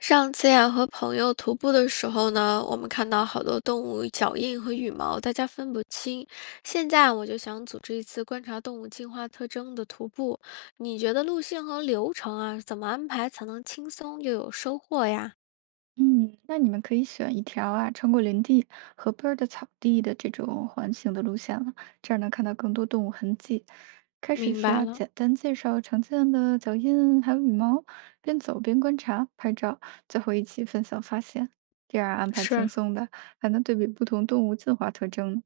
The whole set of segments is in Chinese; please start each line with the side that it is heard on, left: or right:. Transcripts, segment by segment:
left: 上次呀，和朋友徒步的时候呢，我们看到好多动物脚印和羽毛，大家分不清。现在我就想组织一次观察动物进化特征的徒步，你觉得路线和流程啊，怎么安排才能轻松又有收获呀？
right: 嗯，那你们可以选一条啊，穿过林地、河边儿的草地的这种环形的路线了，这样能看到更多动物痕迹。开始
left: 明
right: 时
left: 白
right: 啊，
left: 了，
right: 简单介绍常见的脚印，还有羽毛，边走边观察、拍照，最后一起分享发现。这样安排轻
left: 是
right: 松的，还能对比不同动物进化特征呢。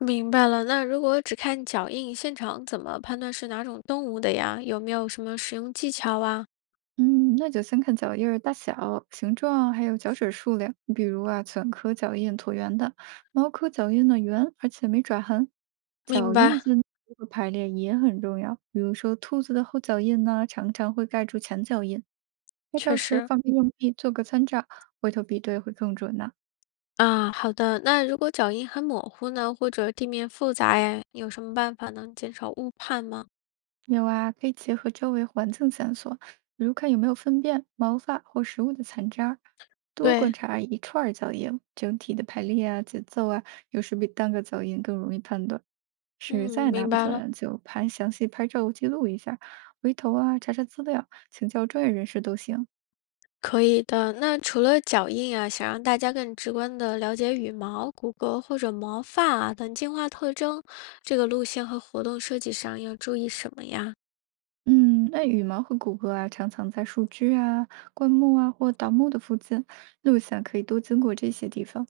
left: 明白了。那如果只看脚印，现场怎么判断是哪种动物的呀？有没有什么使用技巧啊？
right: 嗯，那就先看脚印儿大小、形状，还有脚趾数量。比如啊，犬科脚印椭圆的，猫科脚印呢圆，而且没爪痕。
left: 明
right: 脚印
left: 白，
right: 间的排列也很重要，比如说兔子的后脚印呢，常常会盖住前脚印。拍
left: 确
right: 照时
left: 实。
right: 放个硬币做个参照，回头比对会更准呢。
left: 啊，好的。那如果脚印很模糊呢，或者地面复杂呀，有什么办法能减少误判吗？
right: 有啊，可以结合周围环境线索，比如看有没有粪便、毛发或食物的残渣儿。多观
left: 对，
right: 察一串儿脚印，整体的排列啊、节奏啊，有时比单个脚印更容易判断。实
left: 嗯，
right: 在拿
left: 明
right: 不
left: 白了，
right: 准，就拍详细拍照记录一下，回头啊查查资料，请教专业人士都行。
left: 可以的。那除了脚印啊，想让大家更直观的了解羽毛、骨骼或者毛发啊等进化特征，这个路线和活动设计上要注意什么呀？
right: 嗯，那羽毛和骨骼啊，常常在树枝啊、灌木啊或倒木的附近，路线可以多经过这些地方，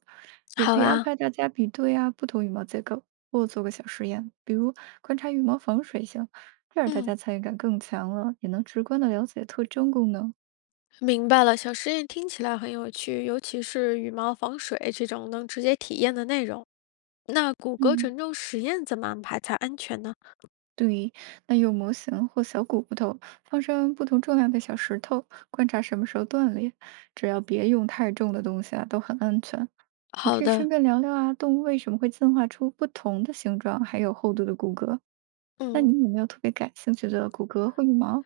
right: 也
left: 好
right: 可以安
left: 啊，
right: 排大家比对啊不同羽毛结构，或做个小实验，比如观察羽毛防水性，这样大
left: 嗯，
right: 家参与感更强了，也能直观的了解特征功能。
left: 明白了。小实验听起来很有趣，尤其是羽毛防水这种能直接体验的内容。那骨骼
right: 嗯。
left: 承重实验怎么安排才安全呢？
right: 对，那用模型或小骨头放上不同重量的小石头，观察什么时候断裂。只要别用太重的东西啊，都很安全。你
left: 好
right: 可以
left: 的，
right: 顺便聊聊啊，动物为什么会进化出不同的形状，还有厚度的骨骼。那
left: 嗯，
right: 你有没有特别感兴趣的骨骼或羽毛？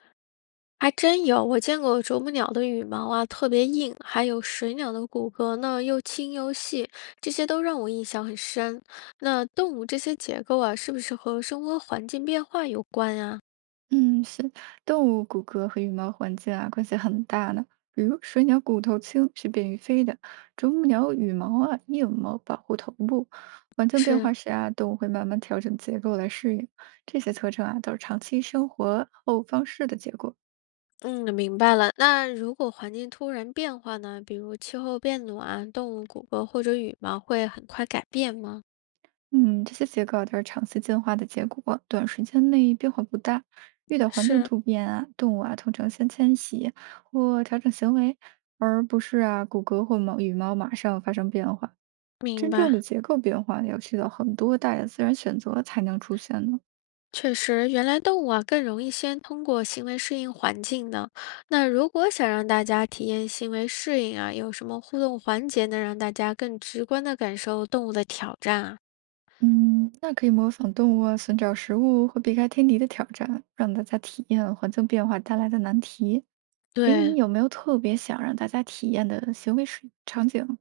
left: 还真有，我见过啄木鸟的羽毛啊，特别硬，还有水鸟的骨骼呢，又轻又细，这些都让我印象很深。那动物这些结构啊，是不是和生活环境变化有关呀？
right: 嗯，是动物骨骼和羽毛环境啊关系很大呢。比如水鸟骨头轻是便于飞的，啄木鸟羽毛啊硬毛保护头部。环境变化
left: 是，
right: 时啊，动物会慢慢调整结构来适应。这些特征啊都是长期生活后方式的结果。
left: 嗯，明白了。那如果环境突然变化呢，比如气候变暖，动物骨骼或者羽毛会很快改变吗？
right: 嗯，这些结构啊都是长期进化的结果，短时间内变化不大。遇到环境
left: 是，
right: 突变啊，动物啊通常先迁徙或调整行为，而不是啊骨骼或毛羽毛马上发生变化。
left: 明
right: 真正
left: 白。
right: 的结构变化要需要很多代的自然选择才能出现呢。
left: 确实，原来动物啊更容易先通过行为适应环境呢。那如果想让大家体验行为适应啊，有什么互动环节能让大家更直观的感受动物的挑战啊？
right: 嗯，那可以模仿动物啊，寻找食物或避开天敌的挑战，让大家体验环境变化带来的难题。诶，你
left: 对，
right: 有没有特别想让大家体验的行为是场景？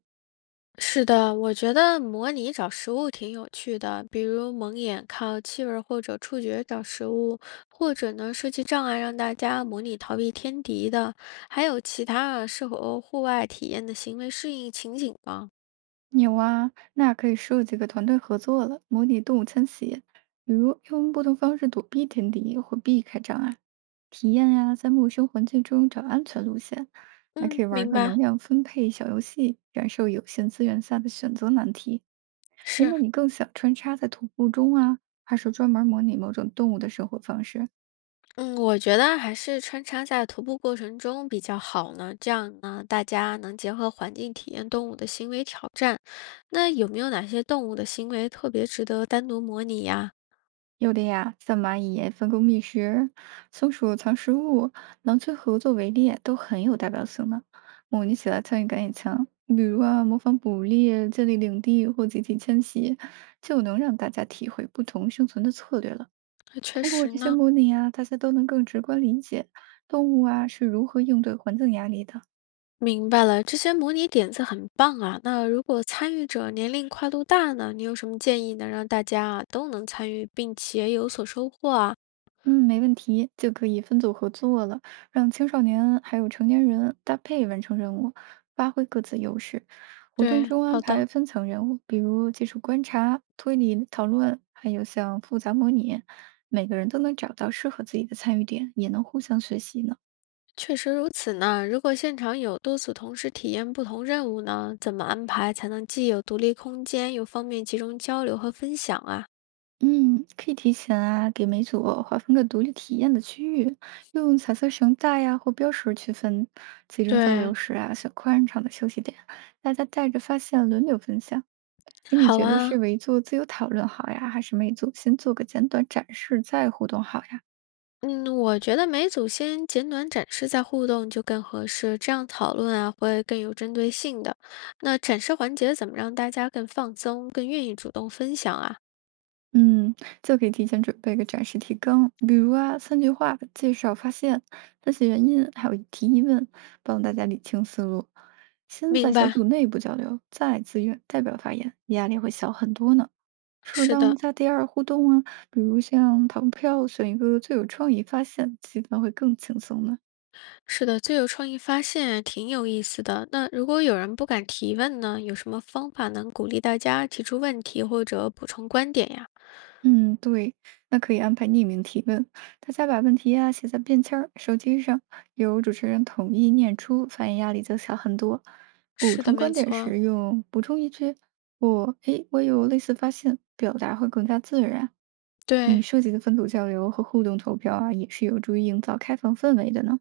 left: 是的，我觉得模拟找食物挺有趣的，比如蒙眼靠气味儿或者触觉找食物，或者呢设计障碍让大家模拟逃避天敌的，还有其他啊适合户外体验的行为适应情景吗？
right: 有啊，那可以设计个团队合作了，模拟动物迁徙，比如用不同方式躲避天敌或避开障碍，体验呀、在陌生环境中找安全路线，还可
left: 嗯，
right: 以玩
left: 明
right: 个能
left: 白，
right: 量分配小游戏，感受有限资源下的选择难题。哎，
left: 是。
right: 那你更想穿插在徒步中啊，还是专门模拟某种动物的生活方式啊？
left: 嗯，我觉得还是穿插在徒步过程中比较好呢，这样呢，大家能结合环境体验动物的行为挑战。那有没有哪些动物的行为特别值得单独模拟呀？
right: 有的呀，像蚂蚁分工觅食，松鼠藏食物，狼群合作围猎，都很有代表性呢。模拟起来参与感也强，比如啊，模仿捕猎、建立领地或集体迁徙，就能让大家体会不同生存的策略了。
left: 确
right: 通过
left: 实
right: 这些
left: 呢，
right: 模拟啊，大家都能更直观理解动物啊是如何应对环境压力的。
left: 明白了，这些模拟点子很棒啊。那如果参与者年龄跨度大呢，你有什么建议能让大家啊都能参与并且有所收获啊？
right: 嗯，没问题，就可以分组合作了，让青少年还有成年人搭配完成任务，发挥各自优势。活动
left: 对，
right: 中安
left: 好
right: 排
left: 的。
right: 分层任务，比如技术观察、推理讨论，还有像复杂模拟，每个人都能找到适合自己的参与点，也能互相学习呢。
left: 确实如此呢。如果现场有多组同时体验不同任务呢，怎么安排才能既有独立空间，又方便集中交流和分享啊？
right: 嗯，可以提前啊，给每组划分个独立体验的区域，用彩色绳带呀、或标识区分，集中交流
left: 对，
right: 时啊，选宽敞的休息点，大家带着发现轮流分享。哎，你
left: 好嗯
right: 觉得
left: 啊，
right: 是围坐自由讨论好呀，还是每组先做个简短展示再互动好呀？
left: 嗯，我觉得每组先简短展示再互动就更合适，这样讨论啊会更有针对性的。那展示环节怎么让大家更放松，更愿意主动分享啊？
right: 嗯，就可以提前准备个展示提纲，比如啊，三句话介绍发现、分析原因，还有提疑问，帮大家理清思路。先在
left: 明
right: 小
left: 白，
right: 组内部交流，再自愿代表发言，压力会小很多呢。适
left: 是
right: 当
left: 的。
right: 加第二互动啊，比如像投票选一个最有创意发现，气氛会更轻松呢。
left: 是的，最有创意发现挺有意思的。那如果有人不敢提问呢，有什么方法能鼓励大家提出问题或者补充观点呀？
right: 嗯，对，那可以安排匿名提问，大家把问题啊写在便签儿、手机上，由主持人统一念出，发言压力就小很多。补
left: 是的，
right: 充观
left: 没
right: 点
left: 错，
right: 时用补充一句我有类似发现”，表达会更加自然。你
left: 对，
right: 设计的分组交流和互动投票啊，也是有助于营造开放氛围的呢。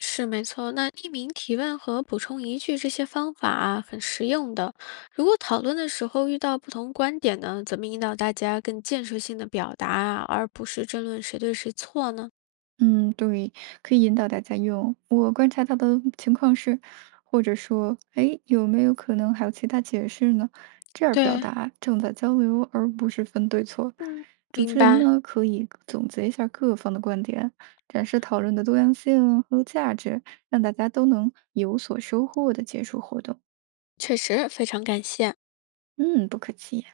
left: 是没错。那匿名提问和补充一句这些方法啊，很实用的。如果讨论的时候遇到不同观点呢，怎么引导大家更建设性的表达啊，而不是争论谁对谁错呢？
right: 嗯，对，可以引导大家用。我观察到的情况是，或者说，哎，有没有可能还有其他解释呢？这样表
left: 对，
right: 达正在交流，而不是分对错。
left: 嗯，
right: 主
left: 明
right: 持人
left: 白，
right: 呢，可以总结一下各方的观点，展示讨论的多样性和价值，让大家都能有所收获的结束活动。
left: 确实非常感谢。
right: 嗯，不可气。